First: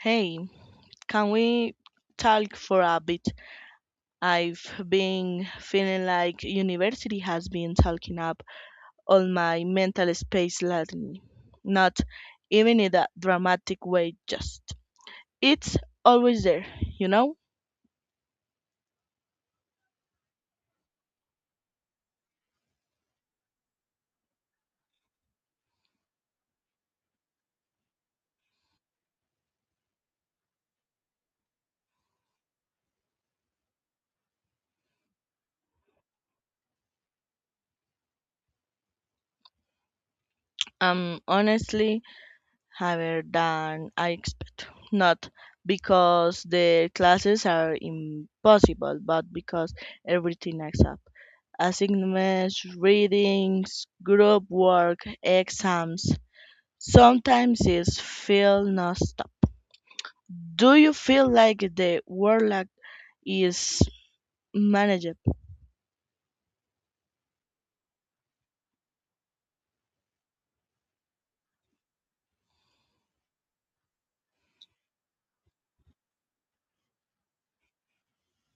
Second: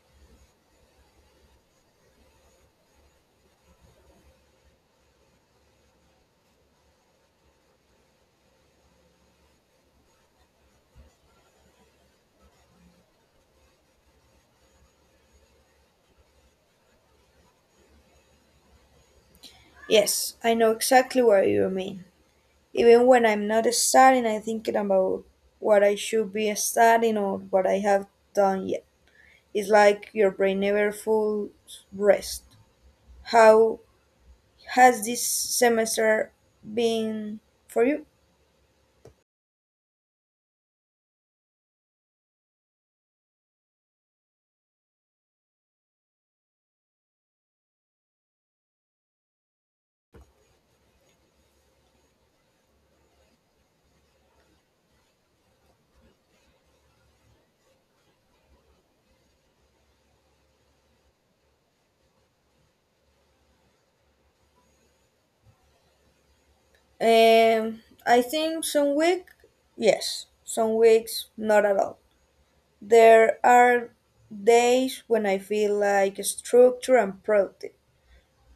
Hey, can we talk for a bit? I've been feeling like university has been talking up all my mental space lately. Not even in a dramatic way, just it's always there, you know? Yes, I know exactly what you mean. Even when I'm not studying, I'm thinking about what I should be studying or what I have done yet. It's like your brain never full rest. How has this semester been for you? I'm honestly higher than I expect. Not because the classes are impossible, but because everything adds up. Assignments, readings, group work, exams. Sometimes it feels non-stop. Do you feel like the workload is manageable? Um, I think some week, yes, some weeks not at all. There are days when I feel like structured and productive,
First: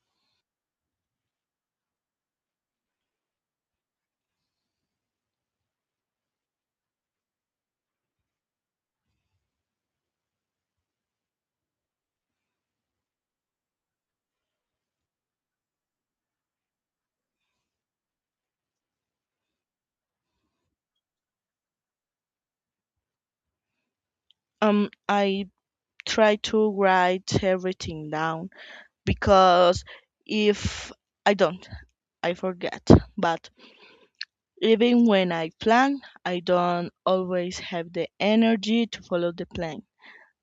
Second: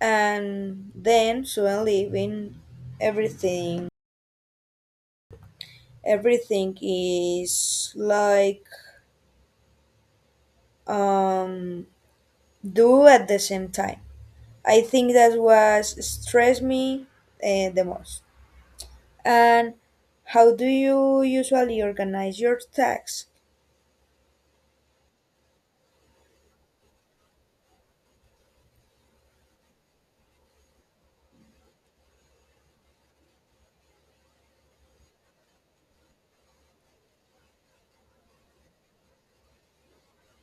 and then suddenly when everything everything is like um do at the same time. I think that was stress me the most. And how do you usually organize your tasks? I try to write everything down because if I don't, I forget. But even when I plan, I don't always have the energy to follow the plan.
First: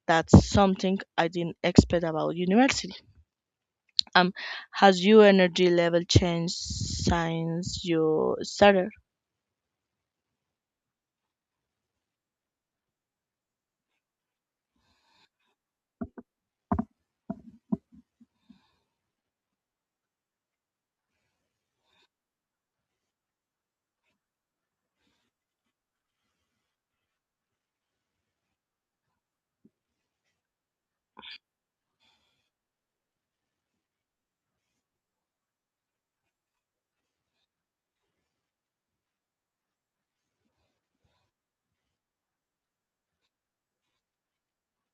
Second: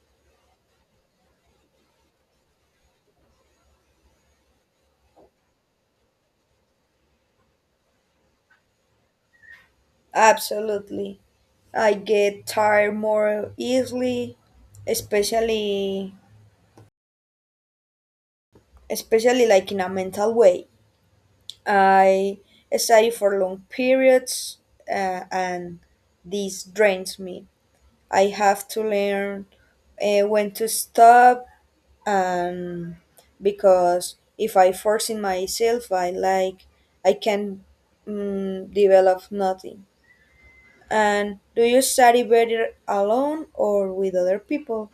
That's something I didn't expect about university. Um, has your energy level changed since you started? Absolutely, I get tired more easily, especially especially like in a mental way. I study for long periods, and this drains me. I have to learn when to stop, and because if I force in myself, I like I can develop nothing. And do you study better alone or with other people?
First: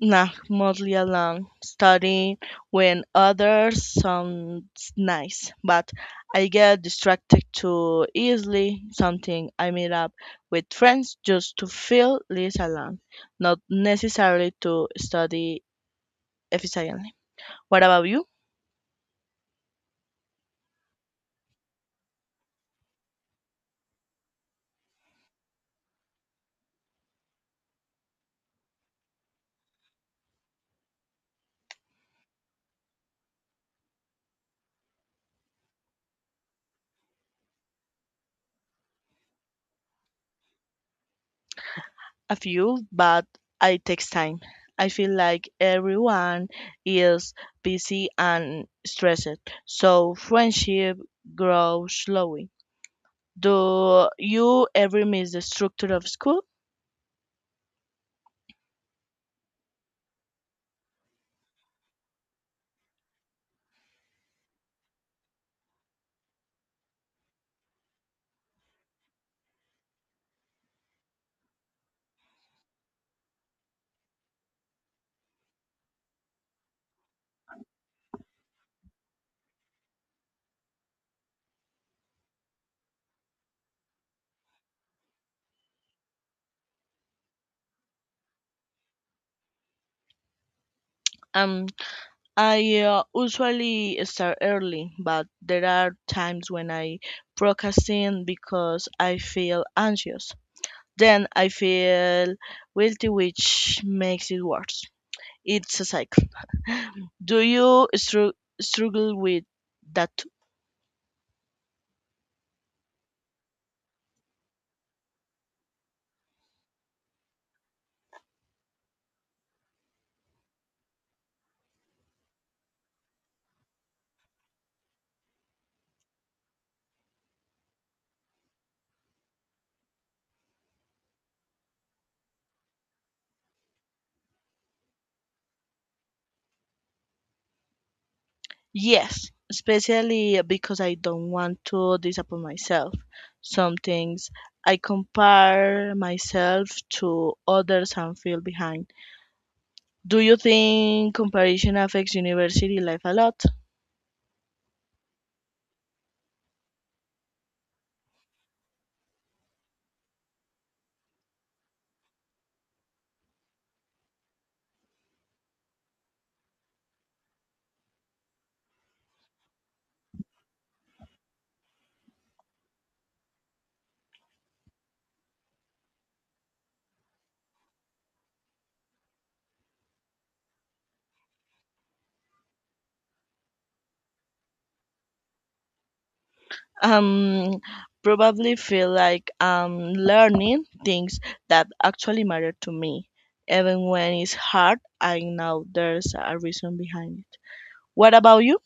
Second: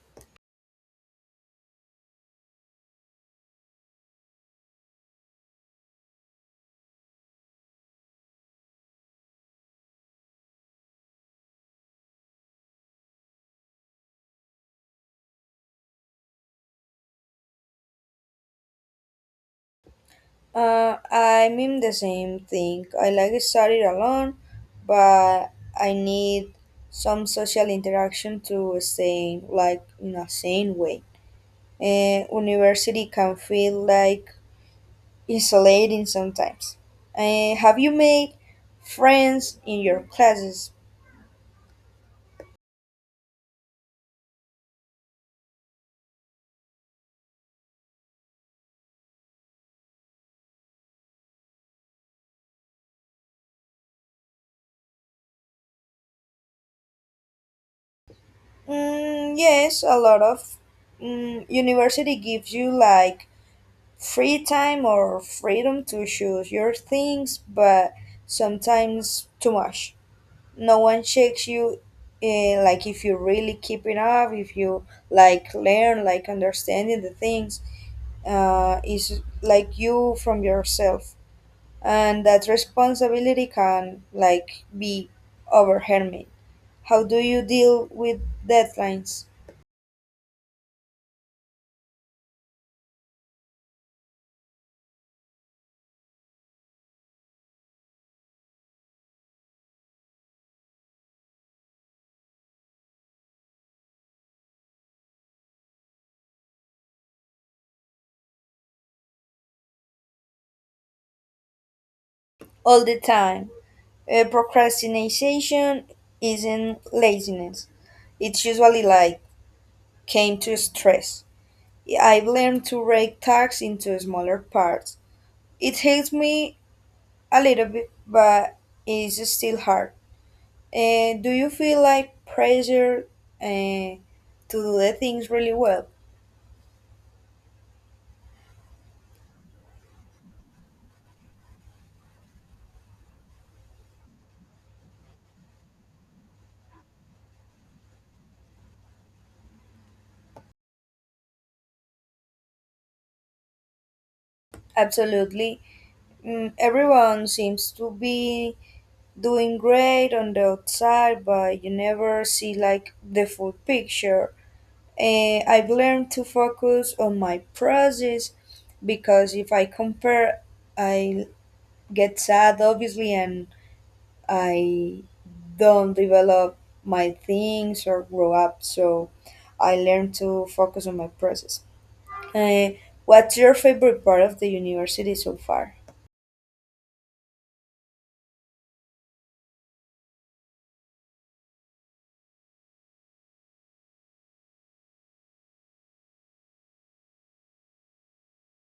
Nah, mostly alone, studying when others sounds nice, but I get distracted too easily. Something I meet up with friends just to feel less alone, not necessarily to study efficiently. What about you? I mean the same thing. I like to study alone, but I need some social interaction to stay like in a sane way. University can feel like isolating sometimes. Have you made friends in your classes? A few, but it takes time. I feel like everyone is busy and stressed, so friendship grows slowly. Do you ever miss the structure of school? Mm, yes, a lot of. Mm, university gives you like free time or freedom to choose your things, but sometimes too much. No one checks you, like if you really keeping up, if you like learn, like understanding the things, is like you from yourself, and that responsibility can like be overwhelming. How do you deal with deadlines? Um, I usually start early, but there are times when I procrastinate because I feel anxious. Then I feel guilty, which makes it worse. It's a cycle. Do you struggle with that too? All the time. Procrastination isn't laziness. It's usually like came to stress. I've learned to break tasks into smaller parts. It helps me a little bit, but it's still hard. Do you feel like pressure to do the things really well? Yes, especially because I don't want to disappoint myself. Some things I compare myself to others and feel behind. Do you think comparison affects university life a lot? Absolutely. Mm, everyone seems to be doing great on the outside, but you never see like the full picture. And I've learned to focus on my process, because if I compare, I get sad obviously, and I don't develop my things or grow up. So I learned to focus on my process. Uh, what's your favorite part of the university so far? Um, Probably feel like I'm learning things that actually matter to me. Even when it's hard, I know there's a reason behind it. What about you?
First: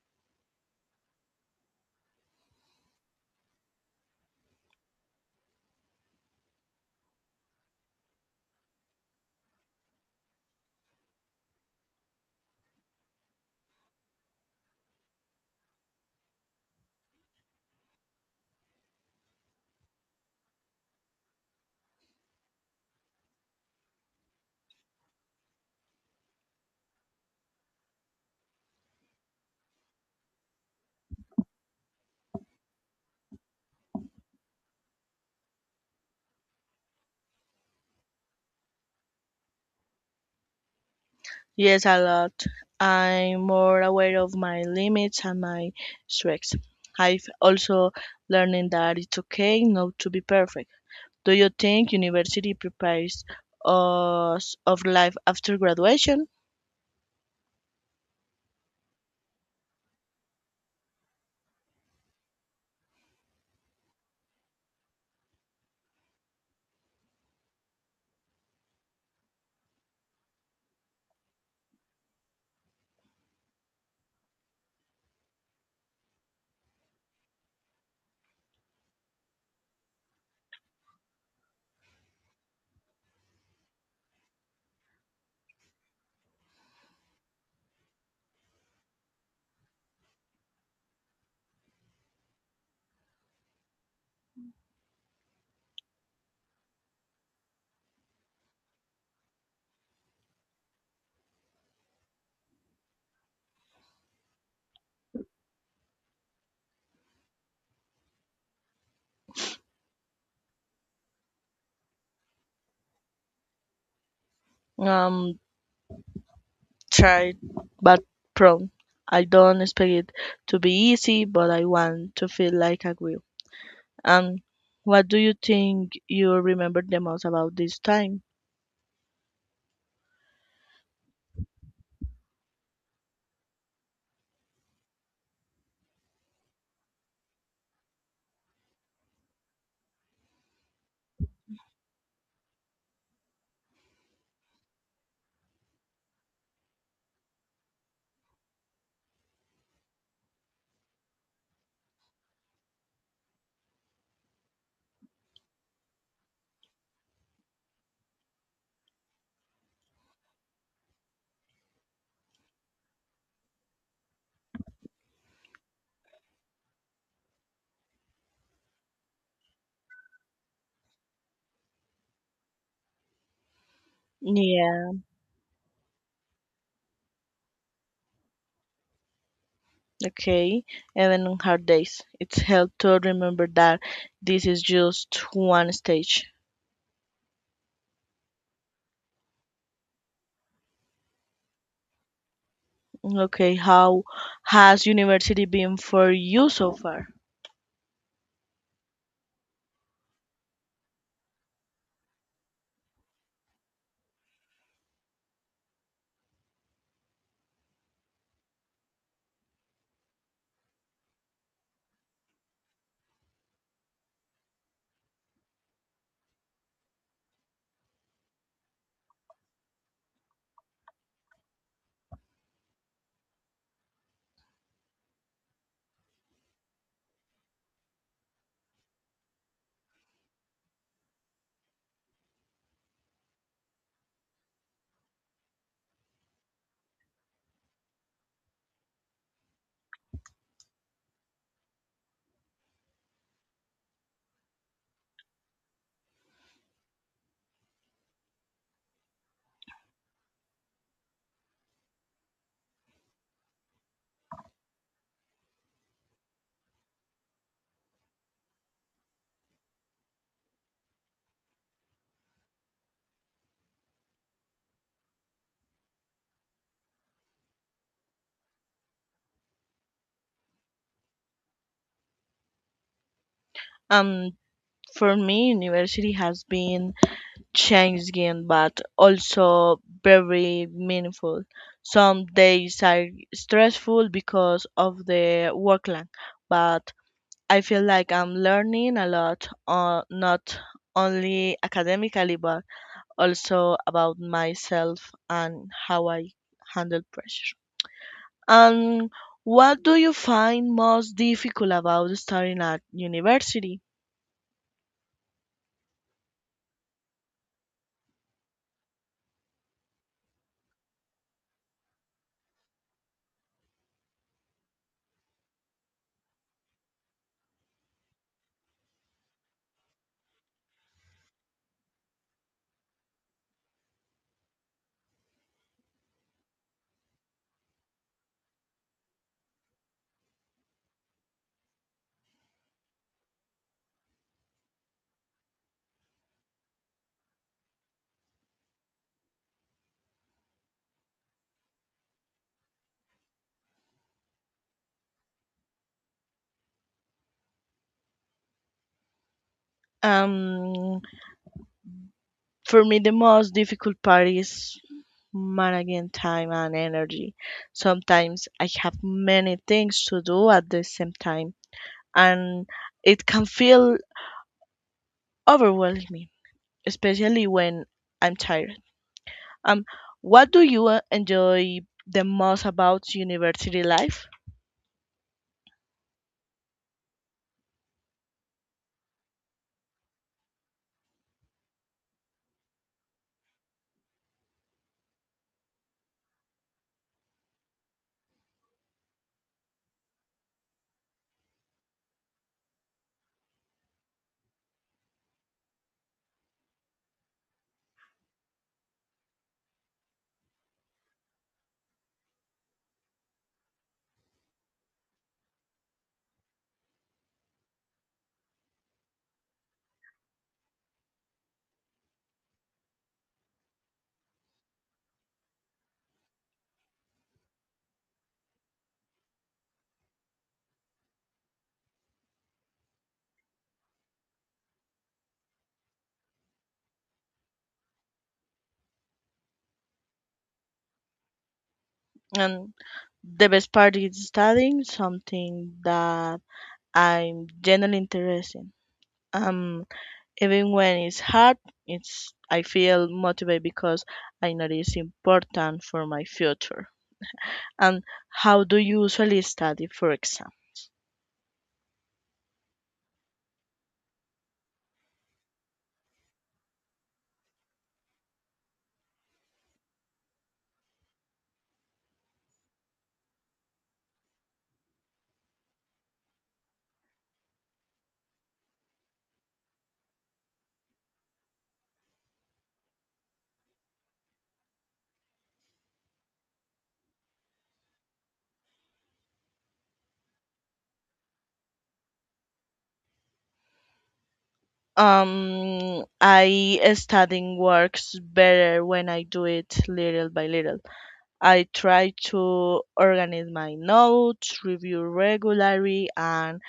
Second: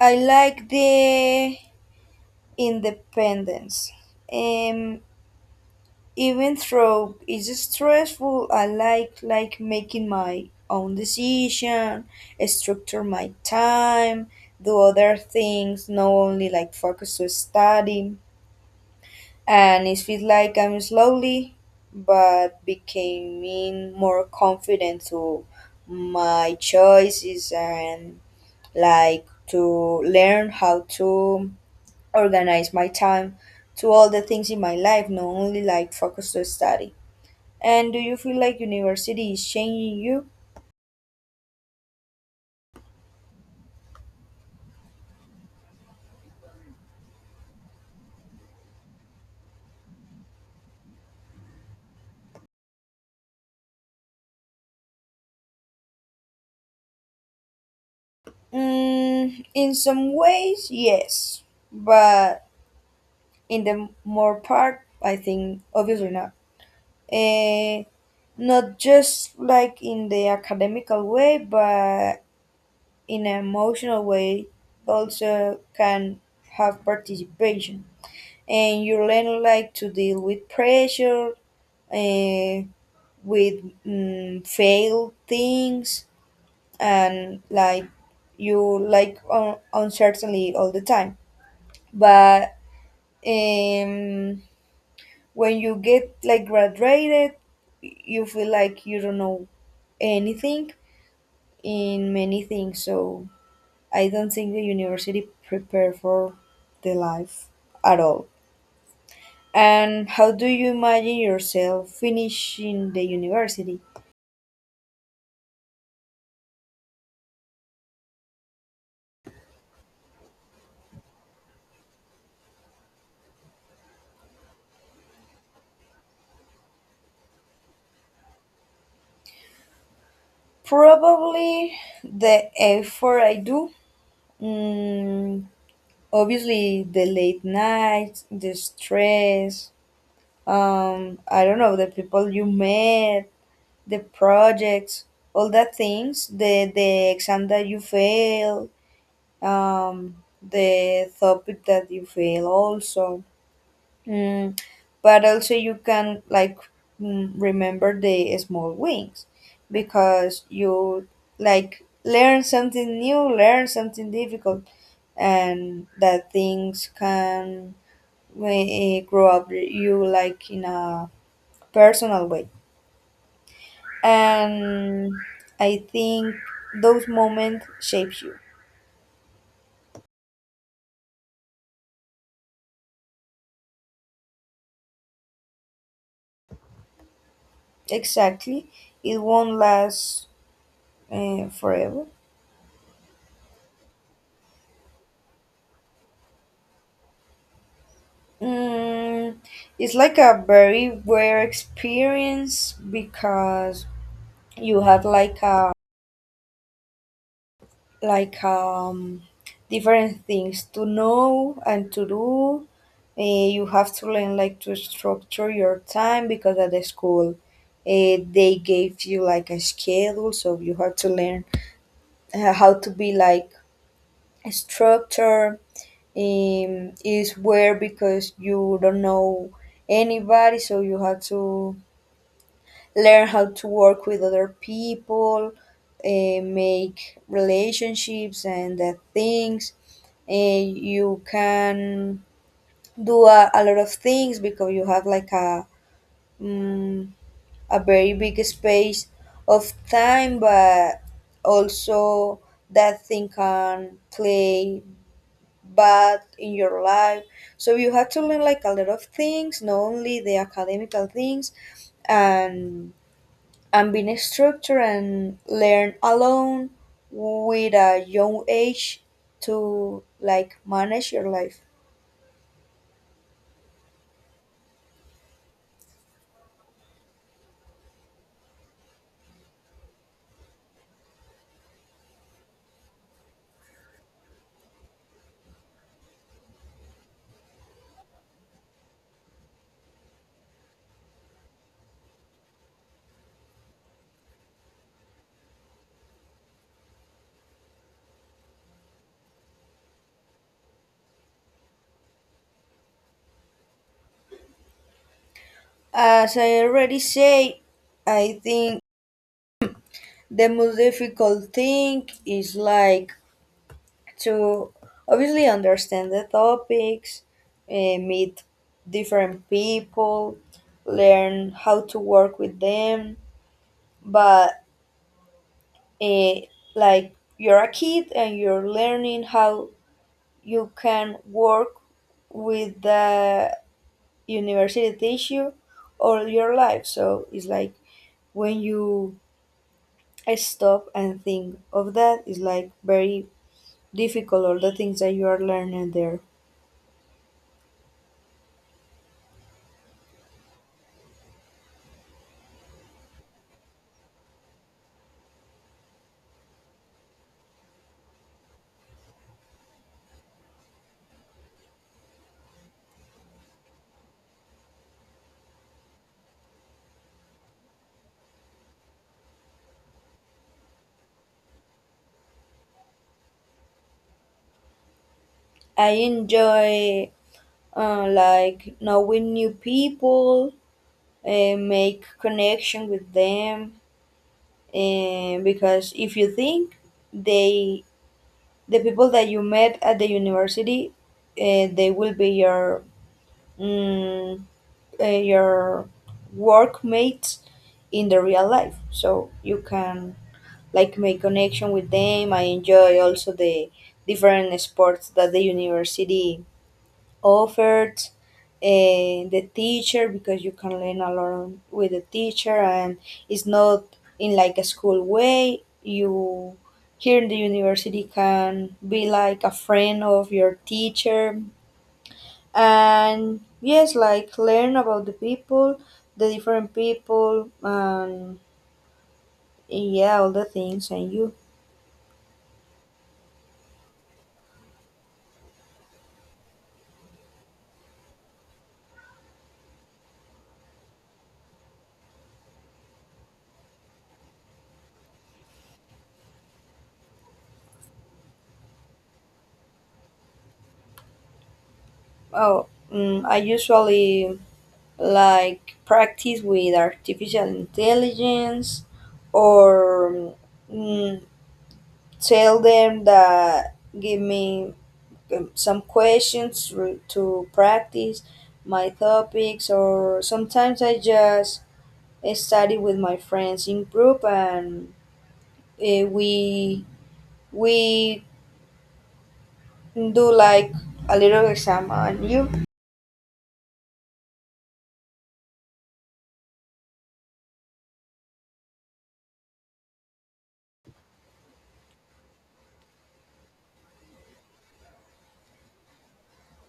I like the independence. Um, even though it's stressful, I like making my own decision, structure my time, do other things, not only like focus to study. And it feels like I'm slowly but becoming more confident to my choices and like to learn how to organize my time to all the things in my life, not only like focus to study. And do you feel like university is changing you? Yes, a lot. I'm more aware of my limits and my strengths. I've also learning that it's okay not to be perfect. Do you think university prepares us of life after graduation? Mm, in some ways, yes, but in the more part, I think obviously not. Eh, Not just like in the academical way, but in an emotional way, also can have participation. And you learn like to deal with pressure, eh, with failed things and like you like uncertainty all the time, but um, when you get like graduated, you feel like you don't know anything in many things. So I don't think the university prepare for the life at all. And how do you imagine yourself finishing the university? Um, Tried but prone. I don't expect it to be easy, but I want to feel like I will. And what do you think you remember the most about this time? Probably the effort I do. Mm, obviously, the late nights, the stress, I don't know, the people you met, the projects, all that things, the exam that you fail, um, the topic that you fail also. Mm, but also you can like remember the small wins because you like learn something new, learn something difficult, and that things can grow up you like in a personal way. Yeah. And I think those moments shapes you. Okay, even on hard days, it's helped to remember that this is just one stage. Exactly, it won't last forever. Okay, how has university been for you so far? Mm, it's like a very rare experience because you have like a like different things to know and to do. You have to learn like to structure your time, because at the school they gave you like a schedule, so you have to learn how to be like a structure. Is where because you don't know anybody, so you have to learn how to work with other people, make relationships and things. And you can do a lot of things because you have like um, a very big space of time, but also that thing can play bad in your life. So you have to learn like a lot of things, not only the academical things, and and being structured and learn alone with a young age to like manage your life. Um, for me, university has been changing, but also very meaningful. Some days are stressful because of the workload, but I feel like I'm learning a lot, not only academically, but also about myself and how I handle pressure. And what do you find most difficult about studying at university? As I already say, I think the most difficult thing is like to obviously understand the topics, meet different people, learn how to work with them, but eh, like you're a kid and you're learning how you can work with the university issue all your life. So it's like when you stop and think of that, it's like very difficult all the things that you are learning there. Um, for me, the most difficult part is managing time and energy. Sometimes I have many things to do at the same time, and it can feel overwhelming, especially when I'm tired. Um, what do you enjoy the most about university life? I enjoy like knowing new people, make connection with them, and because if you think they the people that you met at the university, they will be your mm, your workmates in the real life, so you can like make connection with them. I enjoy also the different sports that the university offered, the teacher, because you can learn a lot with the teacher and it's not in like a school way. You here in the university can be like a friend of your teacher. And yes, like learn about the people, the different people, and yeah, all the things. And you? And the best part is studying something that I'm genuinely interested. In. Um, Even when it's hard, it's I feel motivated because I know it's important for my future. And how do you usually study for exam? Oh, mm, I usually like practice with artificial intelligence or mm, tell them that give me some questions to practice my topics. Or sometimes I just study with my friends in group, and eh, we we do like a little exam on you. I studying works better when I do it little by little. I try to organize my notes, review regularly, and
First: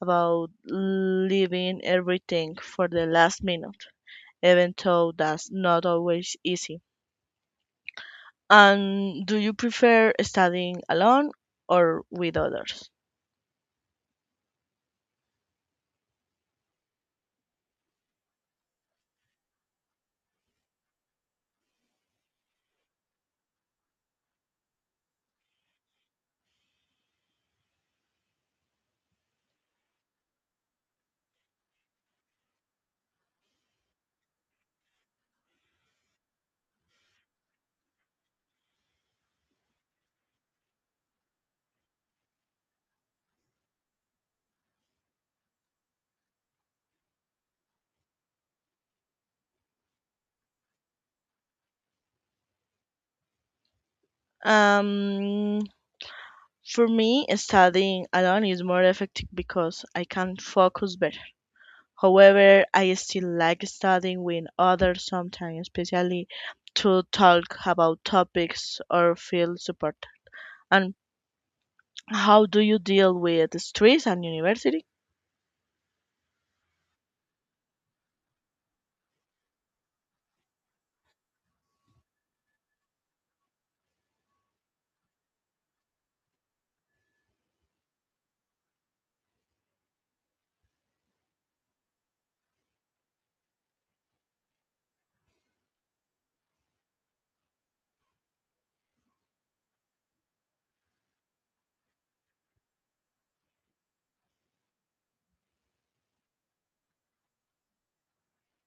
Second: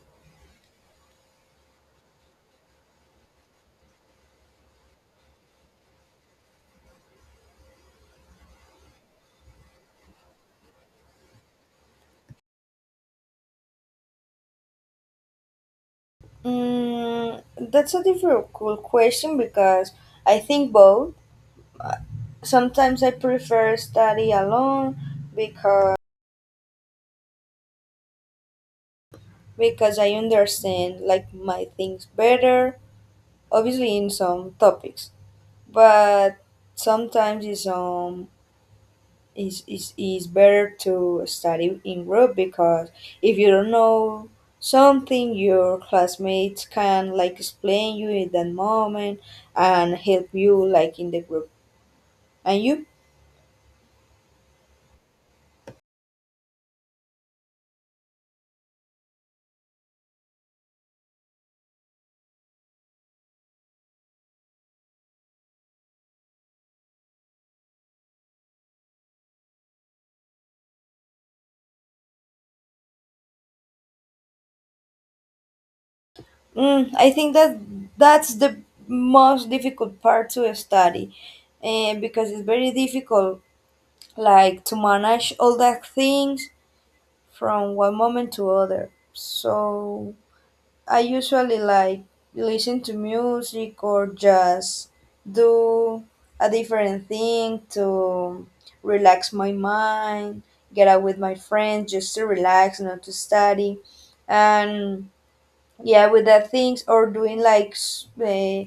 about leaving everything for the last minute, even though that's not always easy. And do you prefer studying alone or with others? Mm, that's a difficult question because I think both. Sometimes I prefer study alone because I understand like my things better. Obviously, in some topics, but sometimes in some it's better to study in group, because if you don't know something, your classmates can like explain you in that moment and help you like in the group. And you? Um, for me, studying alone is more effective because I can focus better. However, I still like studying with others sometimes, especially to talk about topics or feel support. And how do you deal with stress and university? Mm, I think that that's the most difficult part to study, and because it's very difficult like to manage all that things from one moment to other. So I usually like listen to music, or just do a different thing to relax my mind, get out with my friends just to relax, not to study. And yeah, with that things, or doing like uh,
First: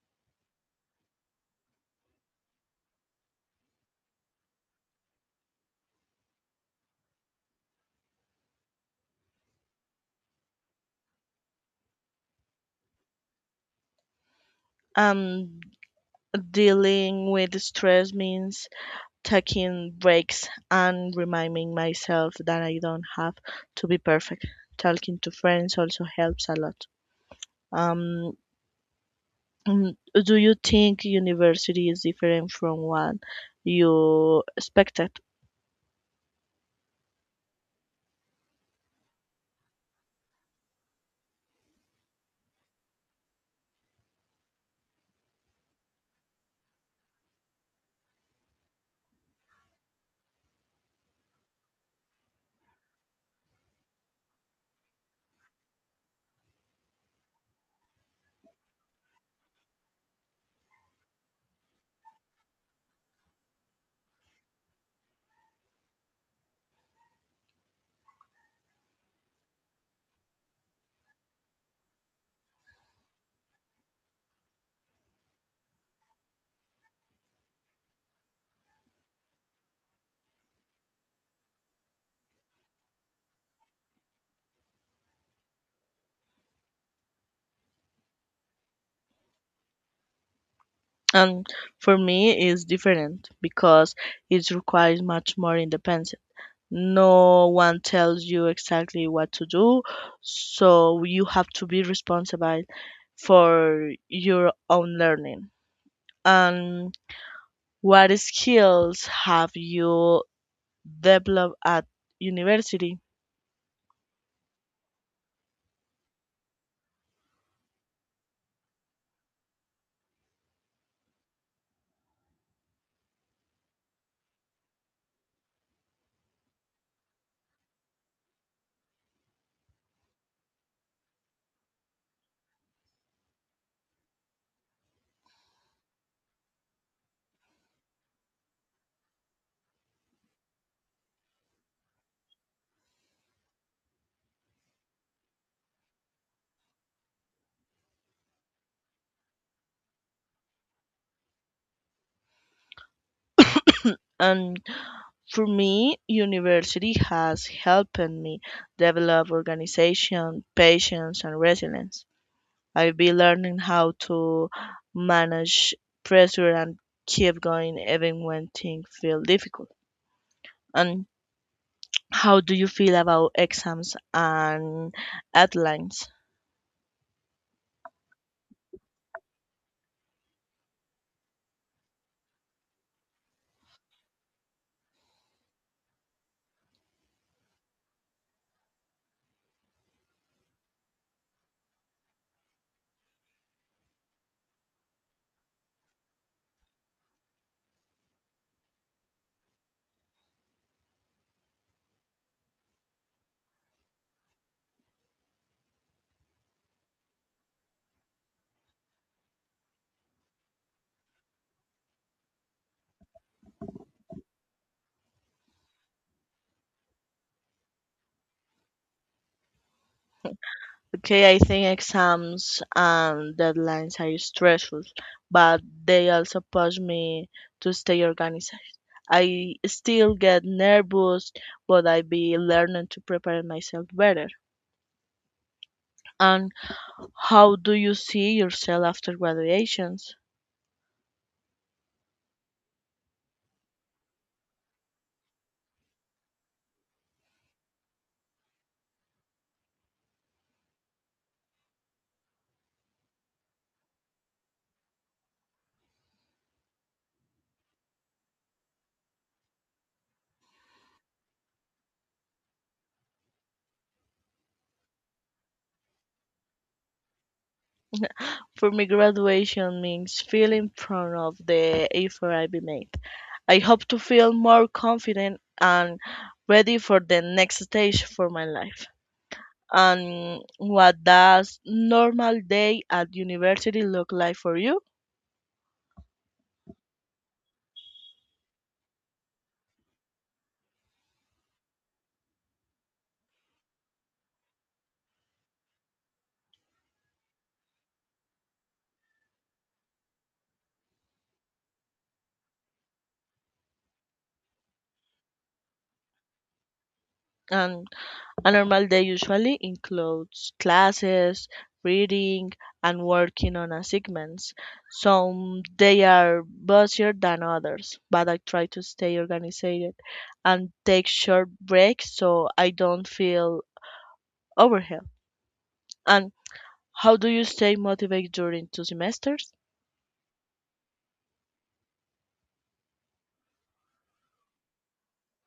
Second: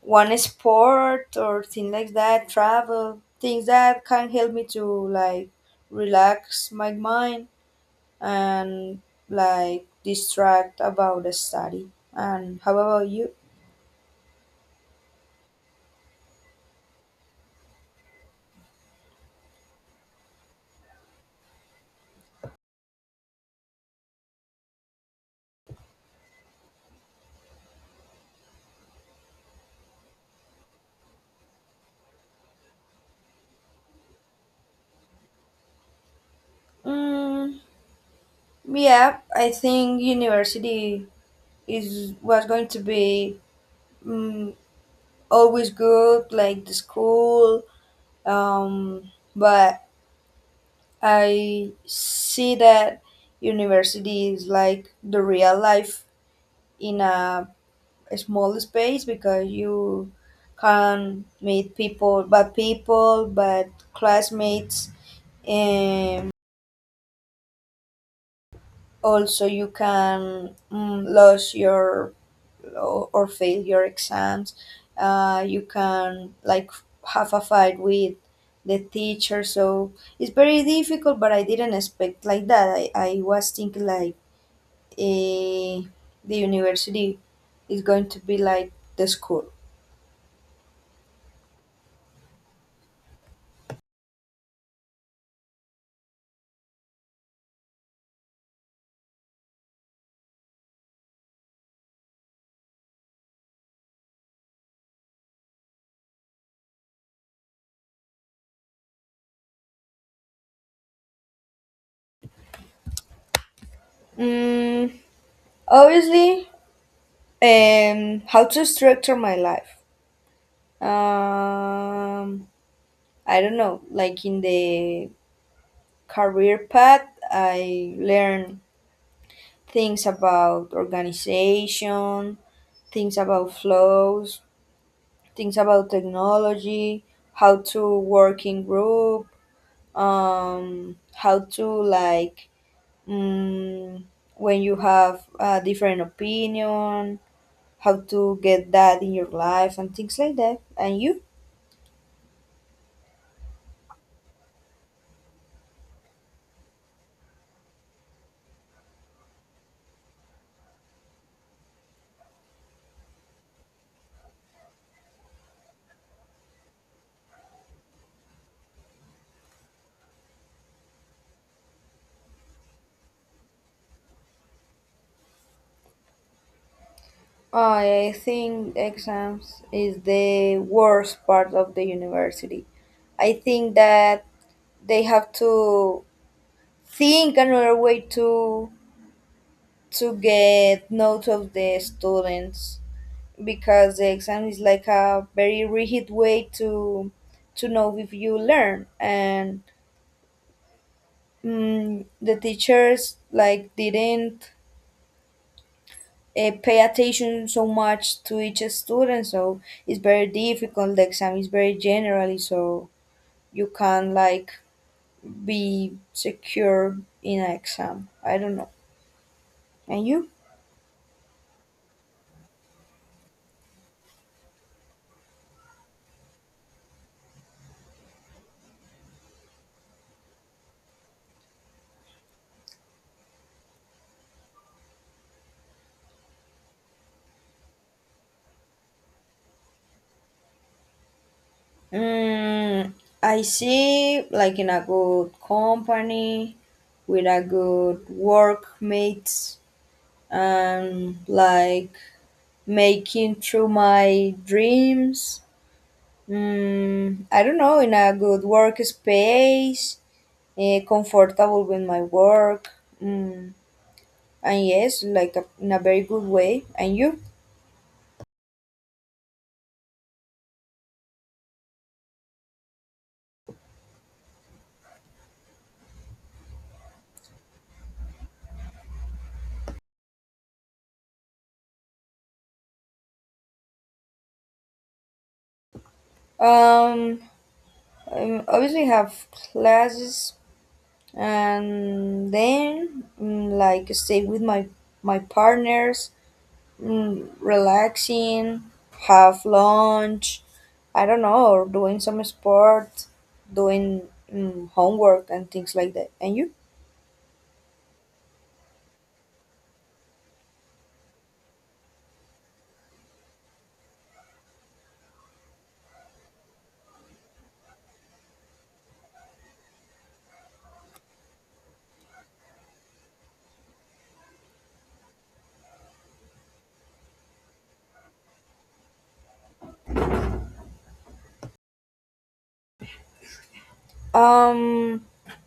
one sport or thing like that, travel, things that can help me to like relax my mind and like distract about the study. And how about you? Um, Dealing with stress means taking breaks and reminding myself that I don't have to be perfect. Talking to friends also helps a lot. Um, mm, do you think university is different from what you expected? Mm, yeah, I think university is was going to be mm, always good, like the school. But I see that university is like the real life in a small space, because you can meet people, but classmates. Um, also, you can lose your or fail your exams. You can like have a fight with the teacher. So it's very difficult, but I didn't expect like that. I was thinking like eh, the university is going to be like the school. And for me it's different because it requires much more independence. No one tells you exactly what to do, so you have to be responsible for your own learning. And what skills have you developed at university? Mm, obviously, how to structure my life. Um, I don't know, like in the career path. I learned things about organization, things about flows, things about technology, how to work in group, how to like mm, when you have a different opinion, how to get that in your life and things like that. And you? And for me university has helped me develop organization, patience and resilience. I'll be learning how to manage pressure and keep going even when things feel difficult. And how do you feel about exams and deadlines? I think exams is the worst part of the university. I think that they have to think another way to get notes of the students, because the exam is like a very rigid way to know if you learn. And mm, the teachers like didn't pay attention so much to each student, so it's very difficult. The exam is very generally, so you can't like be secure in an exam, I don't know. And you? Okay, I think exams and deadlines are stressful, but they also push me to stay organized. I still get nervous, but I be learning to prepare myself better. And how do you see yourself after graduations? Mm, I see, like in a good company, with a good workmates, and like making through my dreams. Mm, I don't know, in a good workspace, comfortable with my work. Mm, and yes, like a, in a very good way. And you? For me, graduation means feeling proud of the effort I've made. I hope to feel more confident and ready for the next stage for my life. And what does normal day at university look like for you? Um, Obviously have classes, and then like stay with my partners, mm, relaxing, have lunch, I don't know, or doing some sport, doing homework and things like that. And you? And a normal day usually includes classes, reading, and working on assignments. Some they are busier than others, but I try to stay organized and take short breaks so I don't feel overwhelmed. And how do you stay motivated during two semesters? um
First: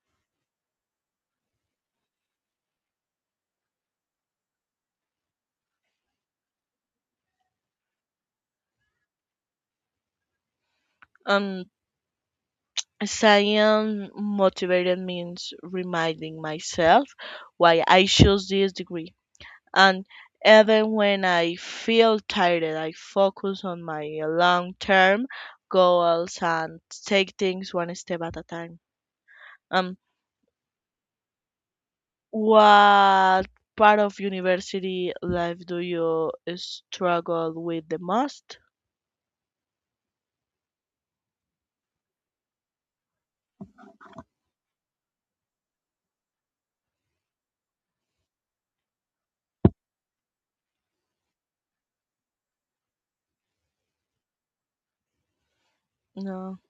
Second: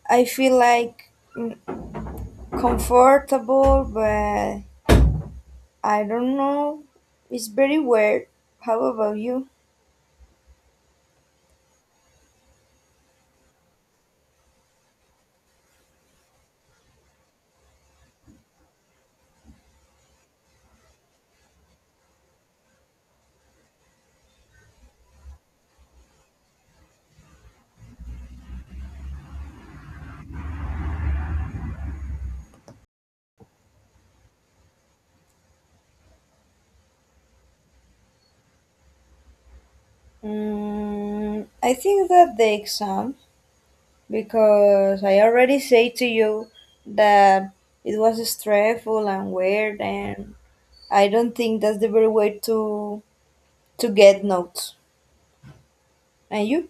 I feel like comfortable, but I don't know, it's very weird. How about you? Um, Staying motivated means reminding myself why I chose this degree. And even when I feel tired, I focus on my long term goals and take things one step at a time. Um, what part of university life do you struggle with the most? Mm, I think that the exam, because I already say to you that it was stressful and weird, and I don't think that's the very way to get notes. And No. you?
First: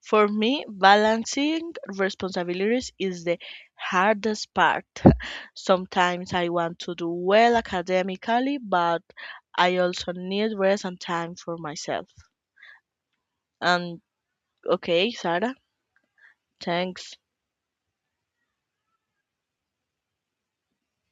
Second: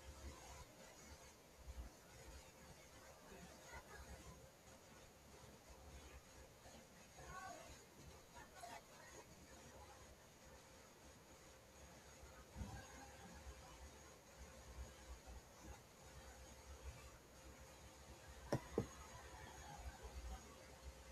For me, balancing responsibilities is the hardest part. Sometimes I want to do well academically, but I also need rest and time for myself. And okay, Sarah, thanks.